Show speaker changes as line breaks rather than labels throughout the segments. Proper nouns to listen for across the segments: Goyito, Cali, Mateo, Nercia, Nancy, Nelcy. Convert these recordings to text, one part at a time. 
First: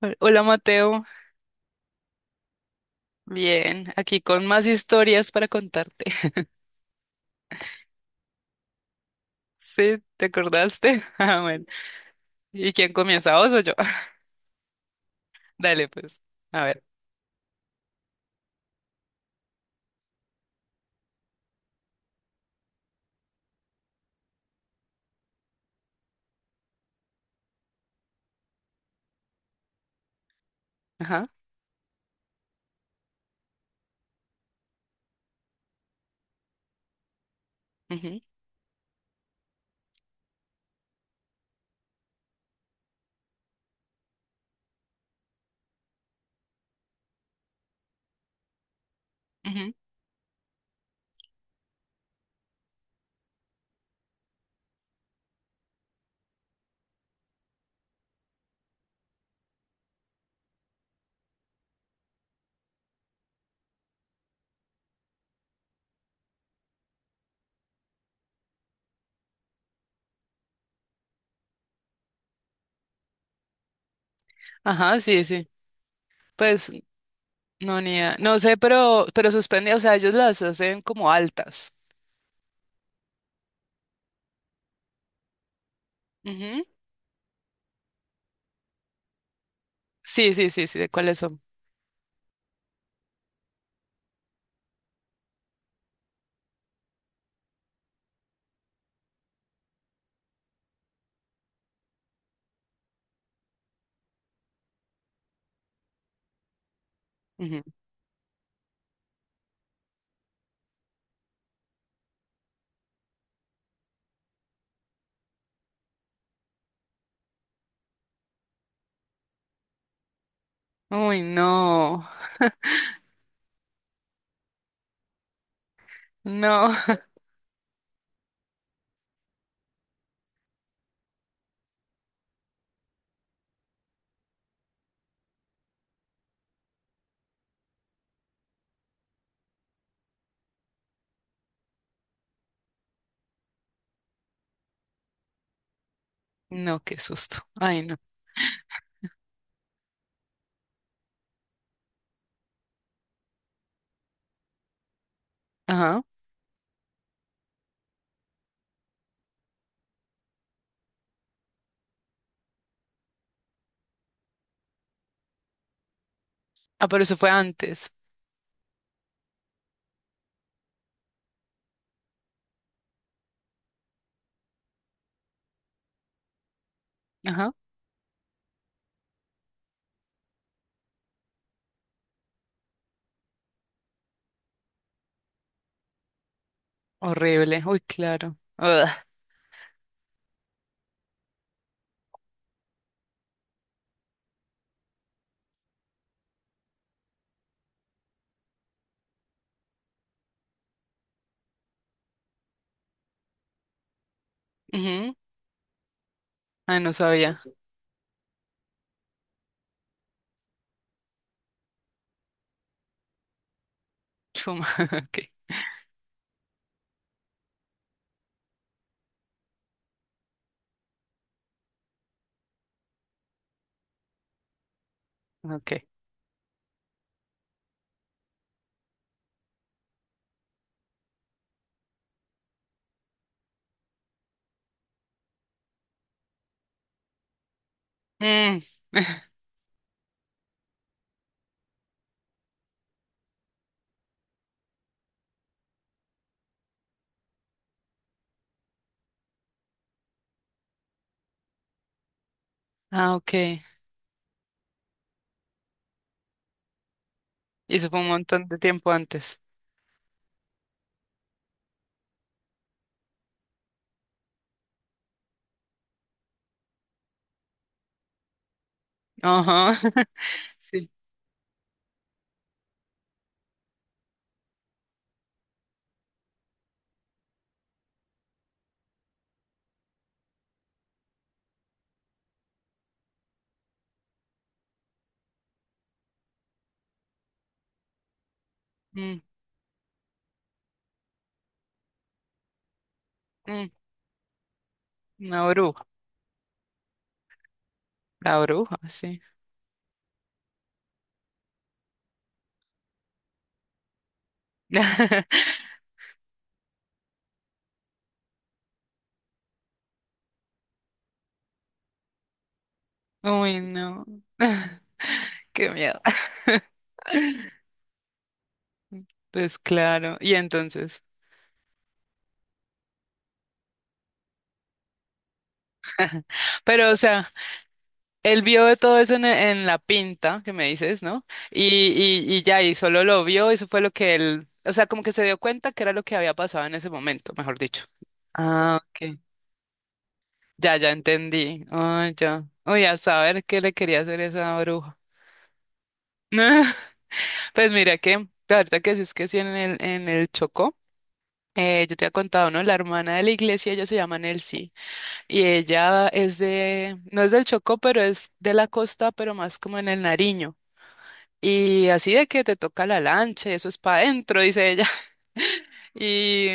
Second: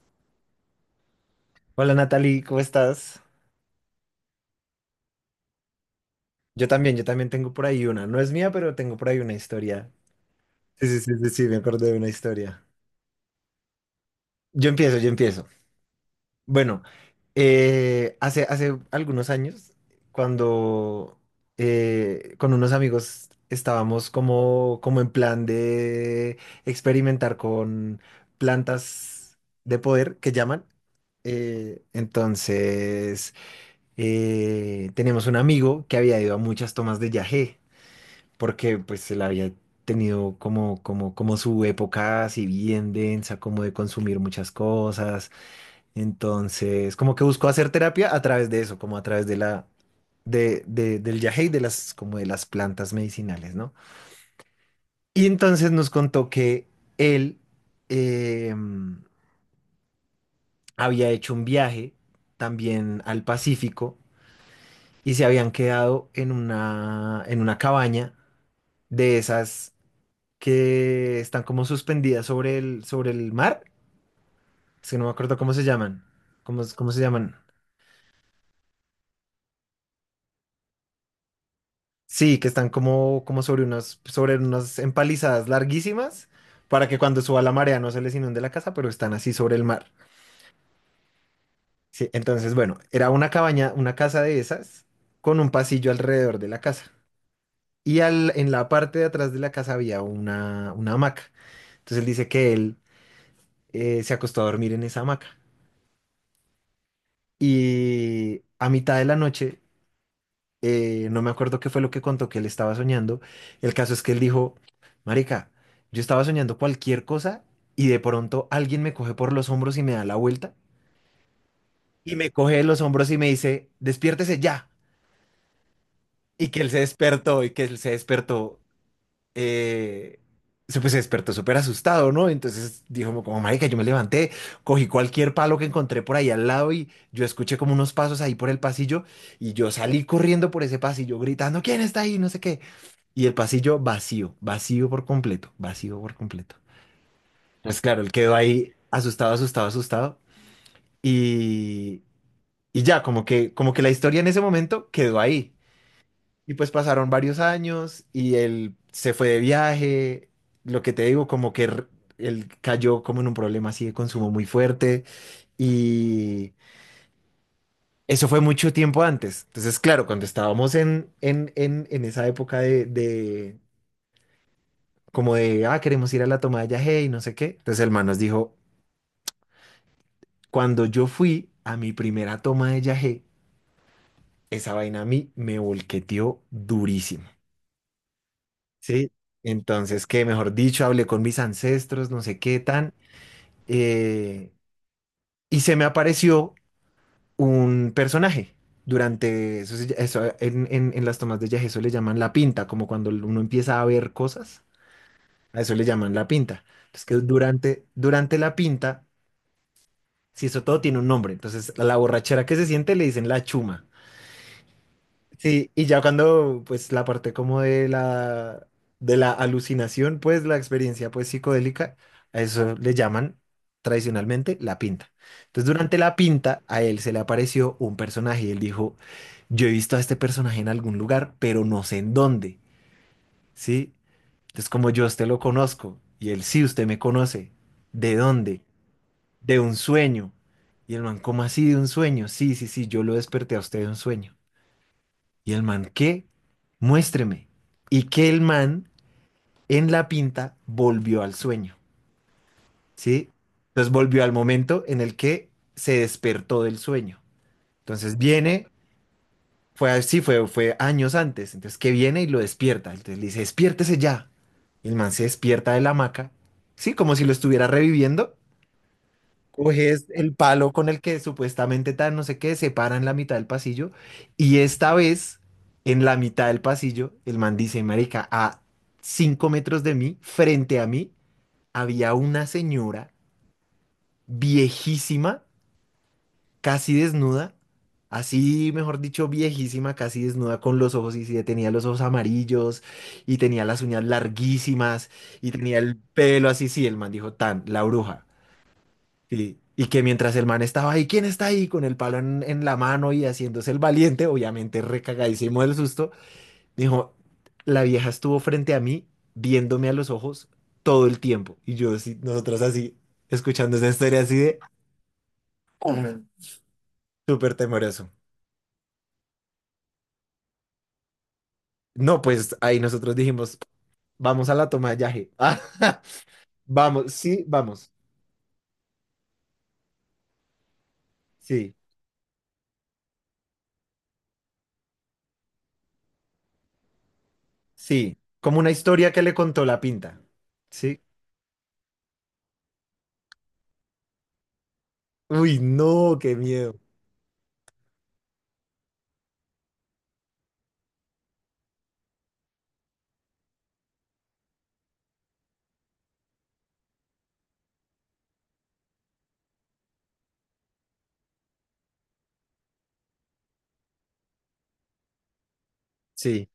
Hola Mateo,
Hola Natalie, ¿cómo estás?
bien, aquí con más historias para contarte.
Yo también tengo por ahí una. No es mía, pero tengo por ahí una historia.
Sí, ¿te
Sí, sí,
acordaste?
sí, sí,
Ah,
sí, me
bueno.
acordé de una historia.
¿Y quién comienza, vos o yo?
Yo empiezo, yo empiezo.
Dale, pues. A
Bueno,
ver.
hace algunos años, cuando con unos amigos estábamos como en plan de experimentar con plantas de poder que llaman.
Ajá.
Entonces, teníamos un amigo que había ido a muchas tomas de yagé,
Ujú,
porque pues él había tenido como su época así bien densa, como de consumir muchas cosas. Entonces, como que buscó hacer terapia a través de eso, como a través de la,
ujú.
del yagé y de las plantas medicinales, ¿no? Y entonces nos contó que él, eh, había hecho un viaje también al Pacífico y se habían quedado en una cabaña de esas que están como suspendidas sobre el mar. Es que
Ajá,
no me
sí,
acuerdo
sí.
cómo se llaman. ¿Cómo,
Pues
es- cómo se llaman?
no, ni idea. No sé, pero suspende, o sea, ellos las hacen como altas.
Sí, que están como sobre unas empalizadas larguísimas
Ujú.
para que cuando suba la marea no se les inunde la casa, pero están así sobre el mar.
Sí, sí, sí, sí, ¿de cuáles son?
Sí, entonces, bueno, era una cabaña, una casa de esas con un pasillo alrededor de la casa. En la parte de atrás de la casa había una hamaca. Entonces él dice que él, se acostó a dormir en esa hamaca.
Ujú.
Y a mitad de la noche, no me acuerdo qué fue lo que contó que él estaba soñando. El caso es que él dijo, Marica, yo estaba soñando cualquier cosa y de pronto alguien me coge por los hombros y me da la vuelta
Uy, no.
y me coge de los hombros y me dice, despiértese ya. Y que él
No.
se despertó y que él se despertó, eh, pues se despertó súper asustado, ¿no? Entonces dijo como, Marica, yo me levanté, cogí cualquier palo que encontré por ahí al lado y yo escuché como unos pasos ahí por el pasillo y yo salí corriendo por ese pasillo gritando, ¿quién está ahí? No sé qué. Y el pasillo vacío, vacío por completo, vacío por completo.
No, qué susto.
Pues
Ay, no.
claro, él quedó ahí asustado, asustado, asustado. Y, y ya, como que la historia en ese momento quedó ahí.
Ajá.
Y pues pasaron varios años y él se fue de viaje. Lo que te digo, él cayó como en un problema así de consumo muy fuerte. Y
Ah, pero eso fue antes.
eso fue mucho tiempo antes. Entonces, claro, cuando estábamos en esa época de, como de, ah, queremos ir a la toma de yagé y no sé
Ajá.
qué. Entonces el man nos dijo, cuando yo fui a mi primera toma de yagé, esa vaina a mí me volqueteó durísimo,
Horrible. Uy, claro. Ugh.
¿sí? Entonces, que mejor dicho, hablé con mis ancestros, no sé qué tan, eh, y se me apareció un personaje. Durante eso, en las tomas de yagé, eso le llaman la pinta, como cuando uno empieza a ver cosas,
Ujú.
a eso le llaman la pinta.
Ah, no
Entonces, que
sabía.
durante la pinta. Sí, eso todo tiene un nombre. Entonces, a la borrachera que se siente le dicen la chuma.
Chuma. Ok.
Sí. Y ya cuando, pues, la parte como de la alucinación, pues, la experiencia, pues, psicodélica, a eso le llaman tradicionalmente la pinta. Entonces,
Ok.
durante la pinta, a él se le apareció un personaje y él dijo, yo he visto a este personaje en algún lugar, pero no sé en dónde, ¿sí? Entonces, como yo a usted lo conozco, y él, sí, usted me conoce, ¿de
Mm.
dónde? De un sueño. Y el man, ¿cómo así de un sueño? Sí, sí, sí, yo lo desperté a usted de un sueño. Y el man, ¿qué? Muéstreme. Y que el man en la pinta volvió al sueño,
Ah,
¿sí?
ok. Y
Entonces volvió al momento en el que se despertó del sueño.
eso fue un
Entonces
montón de
viene,
tiempo antes.
fue así, fue años antes. Entonces que viene y lo despierta. Entonces le dice, despiértese ya. Y el man se despierta de la hamaca, ¿sí? Como si lo estuviera reviviendo.
Ajá.
Coges el palo con
Sí.
el que supuestamente tan no sé qué, se para en la mitad del pasillo y esta vez en la mitad del pasillo el man dice, marica, a 5 metros de mí, frente a mí, había una señora viejísima, casi desnuda, así, mejor
Mm,
dicho, viejísima, casi desnuda con los ojos y sí, tenía los ojos amarillos y tenía
mm.
las uñas larguísimas
Una
y tenía
bruja.
el pelo así, sí, el man dijo, tan, la bruja.
La bruja, sí.
Sí. Y que mientras el man estaba ahí, ¿quién está ahí? Con el palo en la mano y haciéndose el valiente, obviamente recagadísimo del susto, dijo, la vieja estuvo frente a mí, viéndome a los ojos todo el tiempo. Y yo, así, nosotros así,
Uy,
escuchando esa
no.
historia así de
Qué miedo.
"Ujú", súper temeroso.
Pues claro. Y entonces.
No, pues ahí nosotros dijimos, vamos a la toma de yaje.
Pero, o sea,
Vamos.
él vio de todo eso en la pinta que me dices, ¿no? Y,
Sí,
y ya, y solo lo vio, eso fue lo que él. O sea, como que se dio cuenta que era lo que había pasado en ese momento, mejor dicho.
sí. Como una
Ah,
historia
ok.
que le contó la pinta.
Ya, ya
Sí.
entendí. Oh, ya. Uy, a saber qué le quería hacer esa bruja.
Uy, no, qué miedo.
Pues mira que, ahorita que sí, es que sí, en el Chocó, yo te había contado, ¿no? La hermana de la iglesia, ella se llama Nelcy, y ella es de, no es del Chocó, pero es de la costa, pero más como en el Nariño. Y así de que te toca la lancha, eso es para adentro, dice ella. Y,
Sí,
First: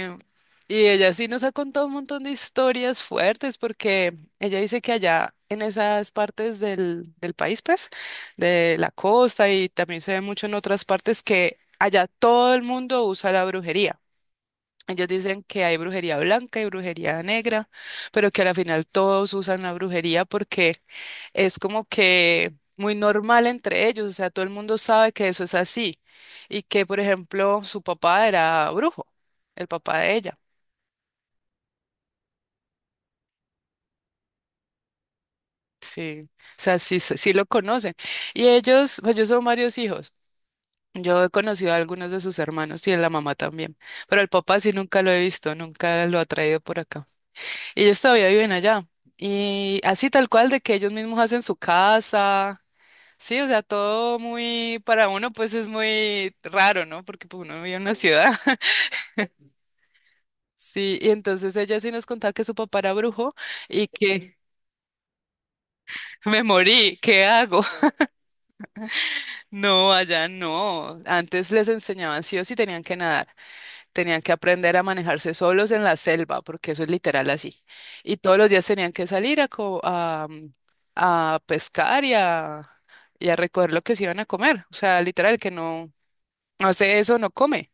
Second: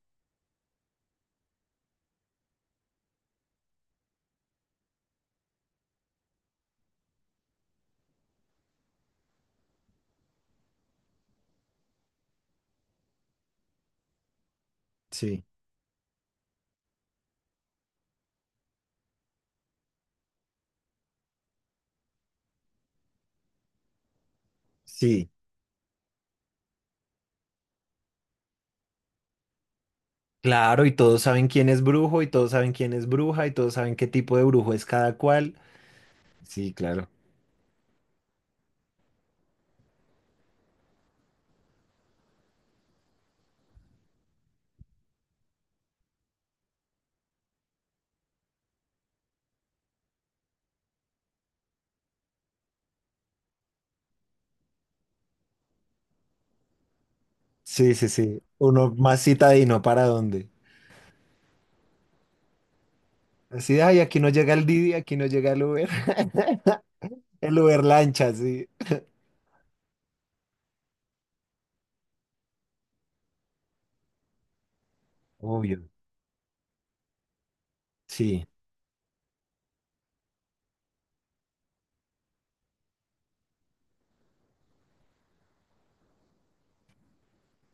y ella sí nos ha contado un montón de historias fuertes porque ella dice que allá en esas partes del, del país, pues, de la costa, y también se ve mucho en otras partes, que allá todo el mundo usa la brujería. Ellos dicen
sí.
que hay brujería blanca y brujería negra, pero que al final todos usan la brujería porque es como que muy normal entre ellos, o sea, todo el mundo sabe que
Sí,
eso es así, y que, por ejemplo, su papá era brujo, el papá de ella,
claro, y todos saben quién es brujo, y todos saben quién es bruja, y todos saben qué tipo de brujo es cada cual.
sí, o
Sí,
sea, sí,
claro.
sí lo conocen. Y ellos, pues yo son varios hijos, yo he conocido a algunos de sus hermanos y a la mamá también, pero el papá sí nunca lo he visto, nunca lo ha traído por acá. Ellos todavía viven allá. Y así tal cual de que ellos mismos hacen su casa. Sí, o sea, todo muy, para uno pues es muy raro, ¿no? Porque pues, uno vive en
Sí,
una
sí,
ciudad.
sí. Uno más citadino para dónde.
Sí, y entonces ella sí nos contaba que su papá era brujo
Así,
y
ay, aquí no
que
llega el Didi, aquí no llega el Uber.
me morí, ¿qué
El
hago?
Uber lancha, sí.
No, allá no. Antes les enseñaban sí o sí, tenían que nadar, tenían que aprender a manejarse solos en
Obvio.
la selva, porque eso es literal así. Y todos
Sí,
los días tenían que salir a, a pescar y a recoger lo que se iban a comer. O sea, literal, que no hace eso, no come.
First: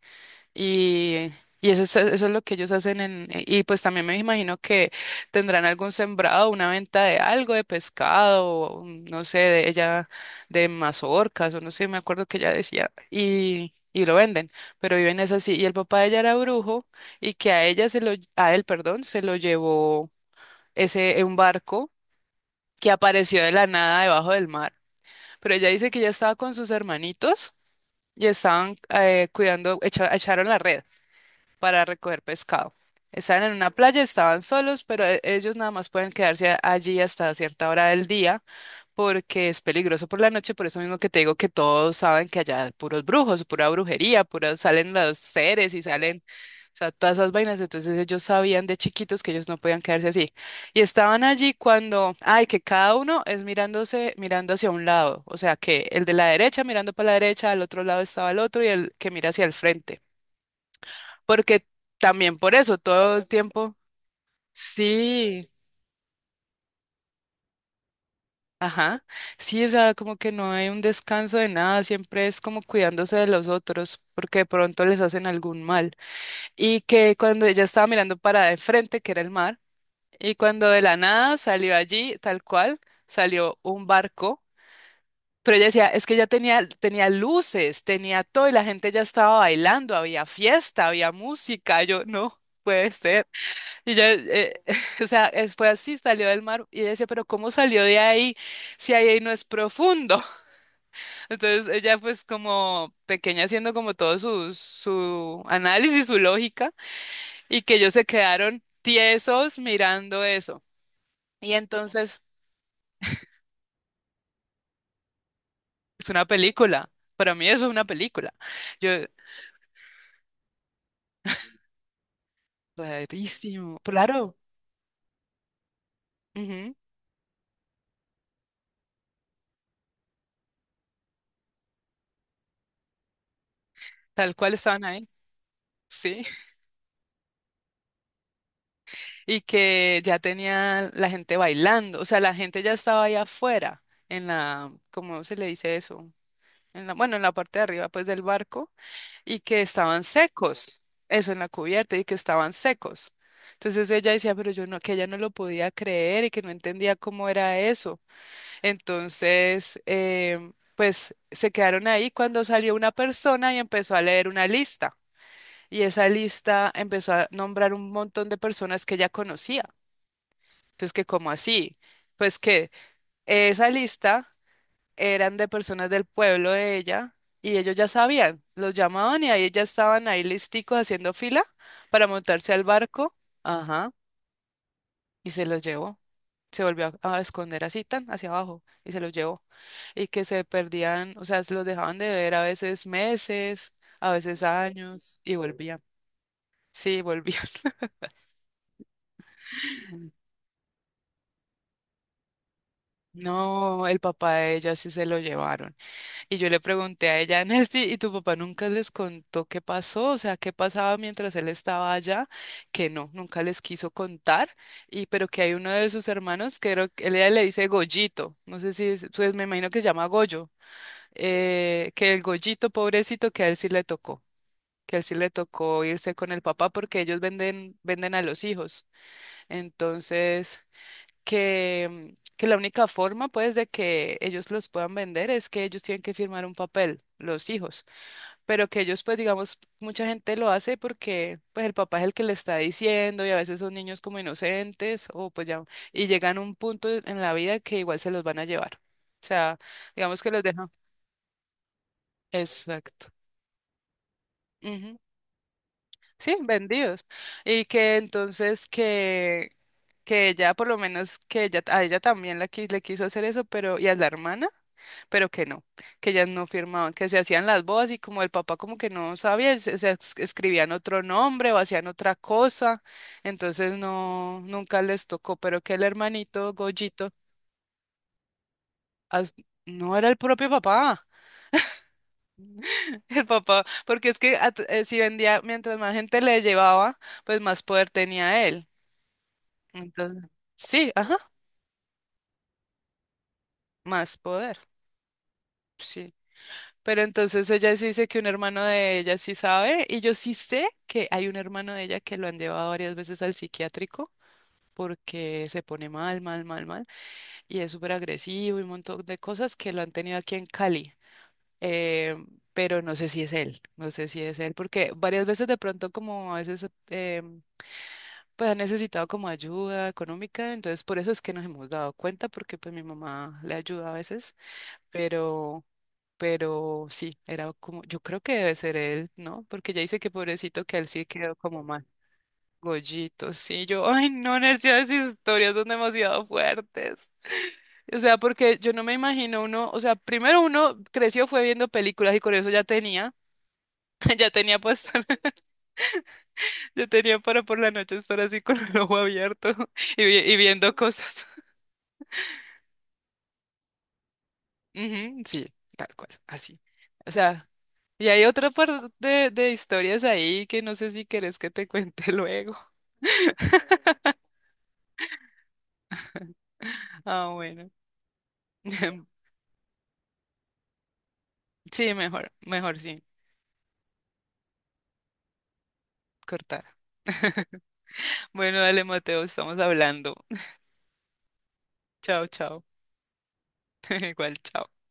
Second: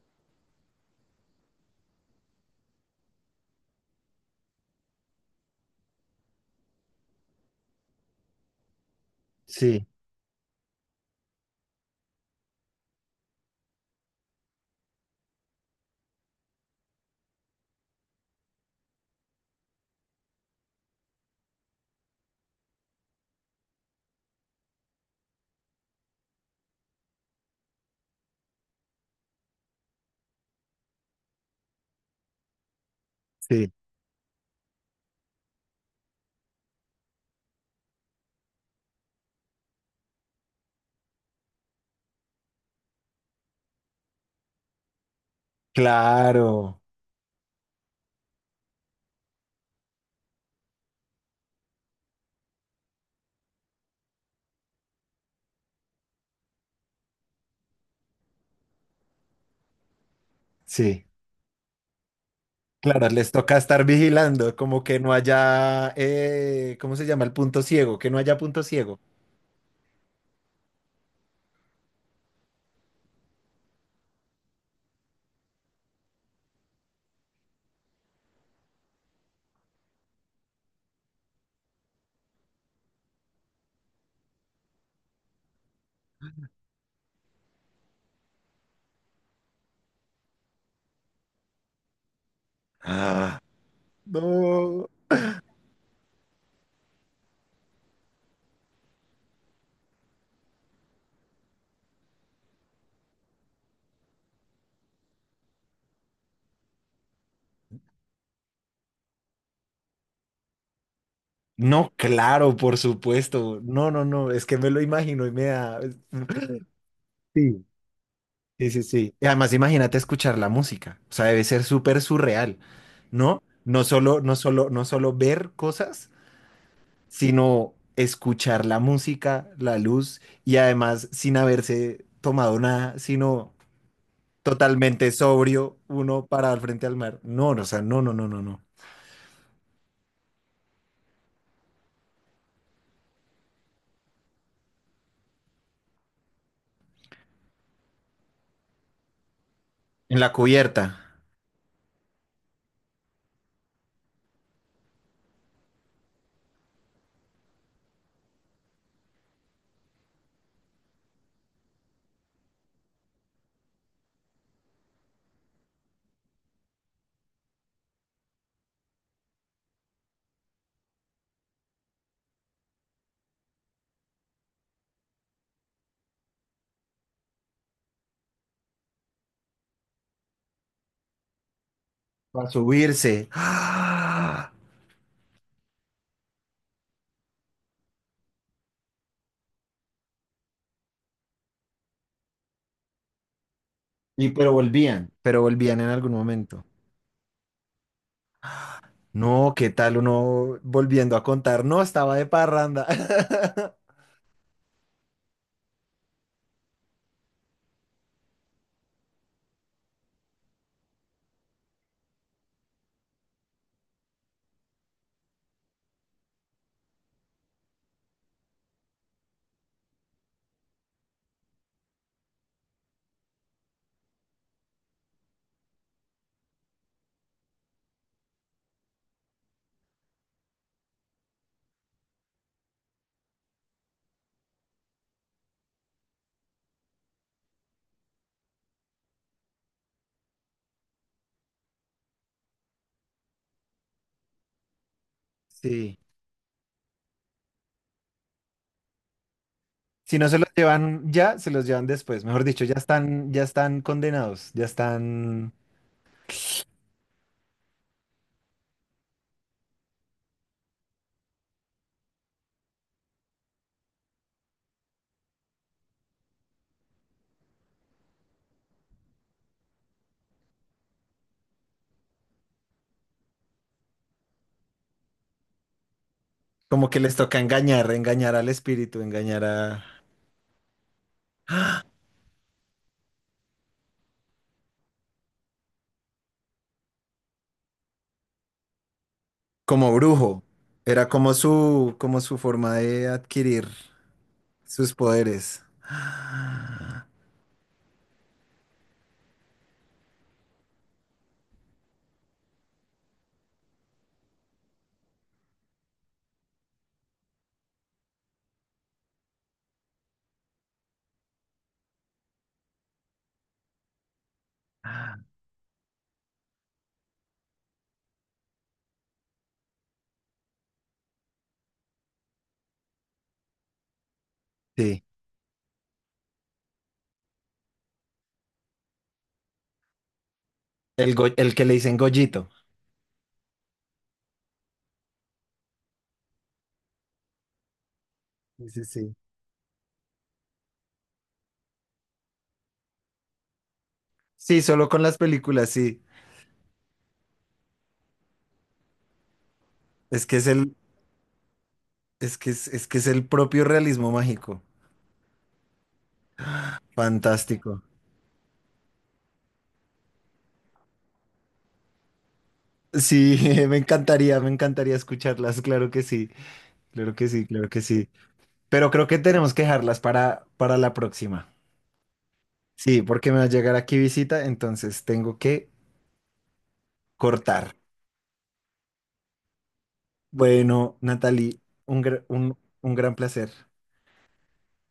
Y, y eso es lo que ellos hacen en, y pues también me imagino que tendrán algún sembrado, una venta de algo, de pescado, o, no sé, de
sí,
ella, de mazorcas, o no sé, me acuerdo que ella decía, y lo venden, pero viven es así. Y el papá de ella era brujo, y que a ella se lo, a él, perdón, se lo llevó ese, un barco que apareció de la nada debajo del mar. Pero ella dice que ella estaba con sus hermanitos y estaban cuidando, echaron la red para recoger pescado. Estaban en una
sí.
playa, estaban solos, pero ellos nada más pueden quedarse allí hasta cierta hora del día, porque es peligroso por la noche, por eso mismo que te digo que todos saben que allá hay puros brujos, pura brujería, pura, salen los seres y salen, o
Claro,
sea, todas esas vainas, entonces ellos sabían de chiquitos que ellos no podían quedarse así. Y estaban allí cuando, ay, que cada uno es mirándose, mirando hacia un lado, o sea, que el de la derecha mirando para la derecha, al otro lado estaba el otro y el que mira hacia el frente.
sí.
Porque también por eso,
Claro,
todo el
les toca
tiempo,
estar vigilando, como que no
sí,
haya, ¿cómo se llama? El punto ciego, que no haya punto ciego.
ajá, sí, o sea, como que no hay un descanso de nada, siempre es como cuidándose de los otros, porque de pronto les hacen algún mal. Y que cuando ella estaba mirando para de frente, que era el mar, y cuando de la nada salió allí, tal cual, salió un barco, pero ella decía, es que ya tenía, tenía luces, tenía todo, y la gente ya estaba bailando, había fiesta, había música, yo no. Puede ser.
Ah,
Y ella,
no.
o sea, fue así, salió del mar y ella decía, pero ¿cómo salió de ahí si ahí no es profundo? Entonces ella pues como pequeña haciendo como todo su, su análisis, su lógica, y que ellos se quedaron tiesos mirando eso. Y
No,
entonces
claro, por supuesto. No, no, no, es que me lo imagino y me da...
es una película, para mí
Sí.
eso es una película.
Sí, sí,
Yo,
sí. Y además, imagínate escuchar la música. O sea, debe ser súper surreal, ¿no?
rarísimo,
No solo,
claro,
no solo, no solo ver cosas,
ujú,
sino escuchar la música, la luz, y además sin haberse tomado nada, sino
tal cual estaban ahí,
totalmente sobrio,
sí.
uno parado al frente al mar. No, no, o sea, no, no, no, no, no.
Y que ya tenía la gente bailando, o sea, la gente ya estaba ahí afuera, en la, ¿cómo se le dice eso? En la, bueno, en la parte de arriba, pues, del barco, y que estaban
En la
secos,
cubierta,
eso en la cubierta, y que estaban secos. Entonces ella decía, pero yo no, que ella no lo podía creer y que no entendía cómo era eso. Entonces, pues se quedaron ahí cuando salió una persona y empezó a leer una lista. Y esa lista empezó a nombrar un montón de personas que ella conocía. Entonces, ¿que como así? Pues que esa lista eran de personas del pueblo de ella y ellos ya sabían, los llamaban y ahí ya estaban ahí listicos haciendo fila para
para
montarse al barco.
subirse.
Ajá. Y se los llevó. Se volvió a esconder así tan hacia abajo y se los llevó. Y que se perdían, o sea, se los dejaban de ver a veces meses, a
Y
veces años, y
pero volvían
volvían.
en algún momento.
Sí, volvían.
No, ¿qué tal uno volviendo a contar? No, estaba de parranda.
No, el papá de ella sí se lo llevaron. Y yo le pregunté a ella, Nancy, ¿y tu papá nunca les contó qué pasó? O sea, ¿qué pasaba mientras él estaba allá? Que no, nunca les quiso contar. Y pero que hay uno de sus hermanos, que creo que él ella le dice Goyito, no sé si pues me imagino que se llama Goyo, que el Goyito pobrecito que a él sí le tocó, que a él sí le tocó irse con el papá porque ellos venden, venden a los hijos. Entonces, que la única forma, pues, de que ellos los puedan vender es que ellos tienen que firmar un papel, los hijos, pero que ellos, pues, digamos, mucha gente lo hace porque, pues, el papá es el que le está diciendo, y a veces son niños como inocentes o, pues, ya,
Sí.
y llegan a un punto en la vida que igual se los van a llevar. O sea,
Si
digamos
no
que
se
los
los
dejan.
llevan ya, se los llevan después. Mejor dicho,
Exacto.
ya están condenados, ya
Ujú.
están
Sí, vendidos. Y que entonces que ella, por lo menos, que ella, a ella también la, le quiso hacer eso, pero, y a la hermana, pero que no, que ellas no firmaban, que se hacían las bodas y como el papá como que no sabía, se, escribían otro nombre o hacían otra cosa, entonces no, nunca les tocó, pero que el hermanito
como que
Goyito
les toca engañar, engañar al espíritu,
as-
engañar a
no era el propio papá, el papá, porque es que si vendía, mientras más gente le llevaba, pues más poder tenía él.
como
Entonces,
brujo.
sí,
Era
ajá,
como su forma de adquirir
más poder.
sus poderes.
Sí. Pero entonces ella sí dice que un hermano de ella sí sabe, y yo sí sé que hay un hermano de ella que lo han llevado varias veces al psiquiátrico porque se pone mal, mal, mal, mal, y es súper agresivo, y un montón de cosas que lo han tenido aquí en Cali. Eh, pero no sé si es él, no sé si es él, porque varias veces de pronto como a veces pues ha necesitado como ayuda económica, entonces por eso es que nos hemos dado cuenta, porque pues mi mamá le ayuda a veces,
Sí.
pero... Pero sí, era como, yo creo que debe ser él, ¿no? Porque ya dice que pobrecito que él sí
El, go-
quedó
el
como
que le
mal.
dicen Gollito.
Gollito, sí, yo, ay, no, Nercia, esas historias son demasiado fuertes. O sea, porque
Sí,
yo no
sí,
me
sí.
imagino uno, o sea, primero uno creció, fue viendo películas y con eso ya tenía, ya tenía
Sí,
pues,
solo con las películas, sí.
ya tenía para por la noche estar así con el ojo abierto y,
Es
y
que es
viendo
el,
cosas.
es que es el propio realismo mágico.
Ujú, sí, tal cual, así. O sea,
Fantástico.
y hay otra parte de historias ahí que no sé si querés que te cuente luego.
Sí, me encantaría escucharlas, claro que sí, claro que
Ah,
sí,
bueno.
claro que sí. Pero creo que tenemos que dejarlas para la próxima.
Sí, mejor, mejor
Sí,
sí,
porque me va a llegar aquí visita, entonces tengo que
cortar.
cortar.
Bueno, dale, Mateo, estamos hablando.
Bueno, Natalie, un,
Chao,
gr- un,
chao.
un gran placer.
Igual, chao.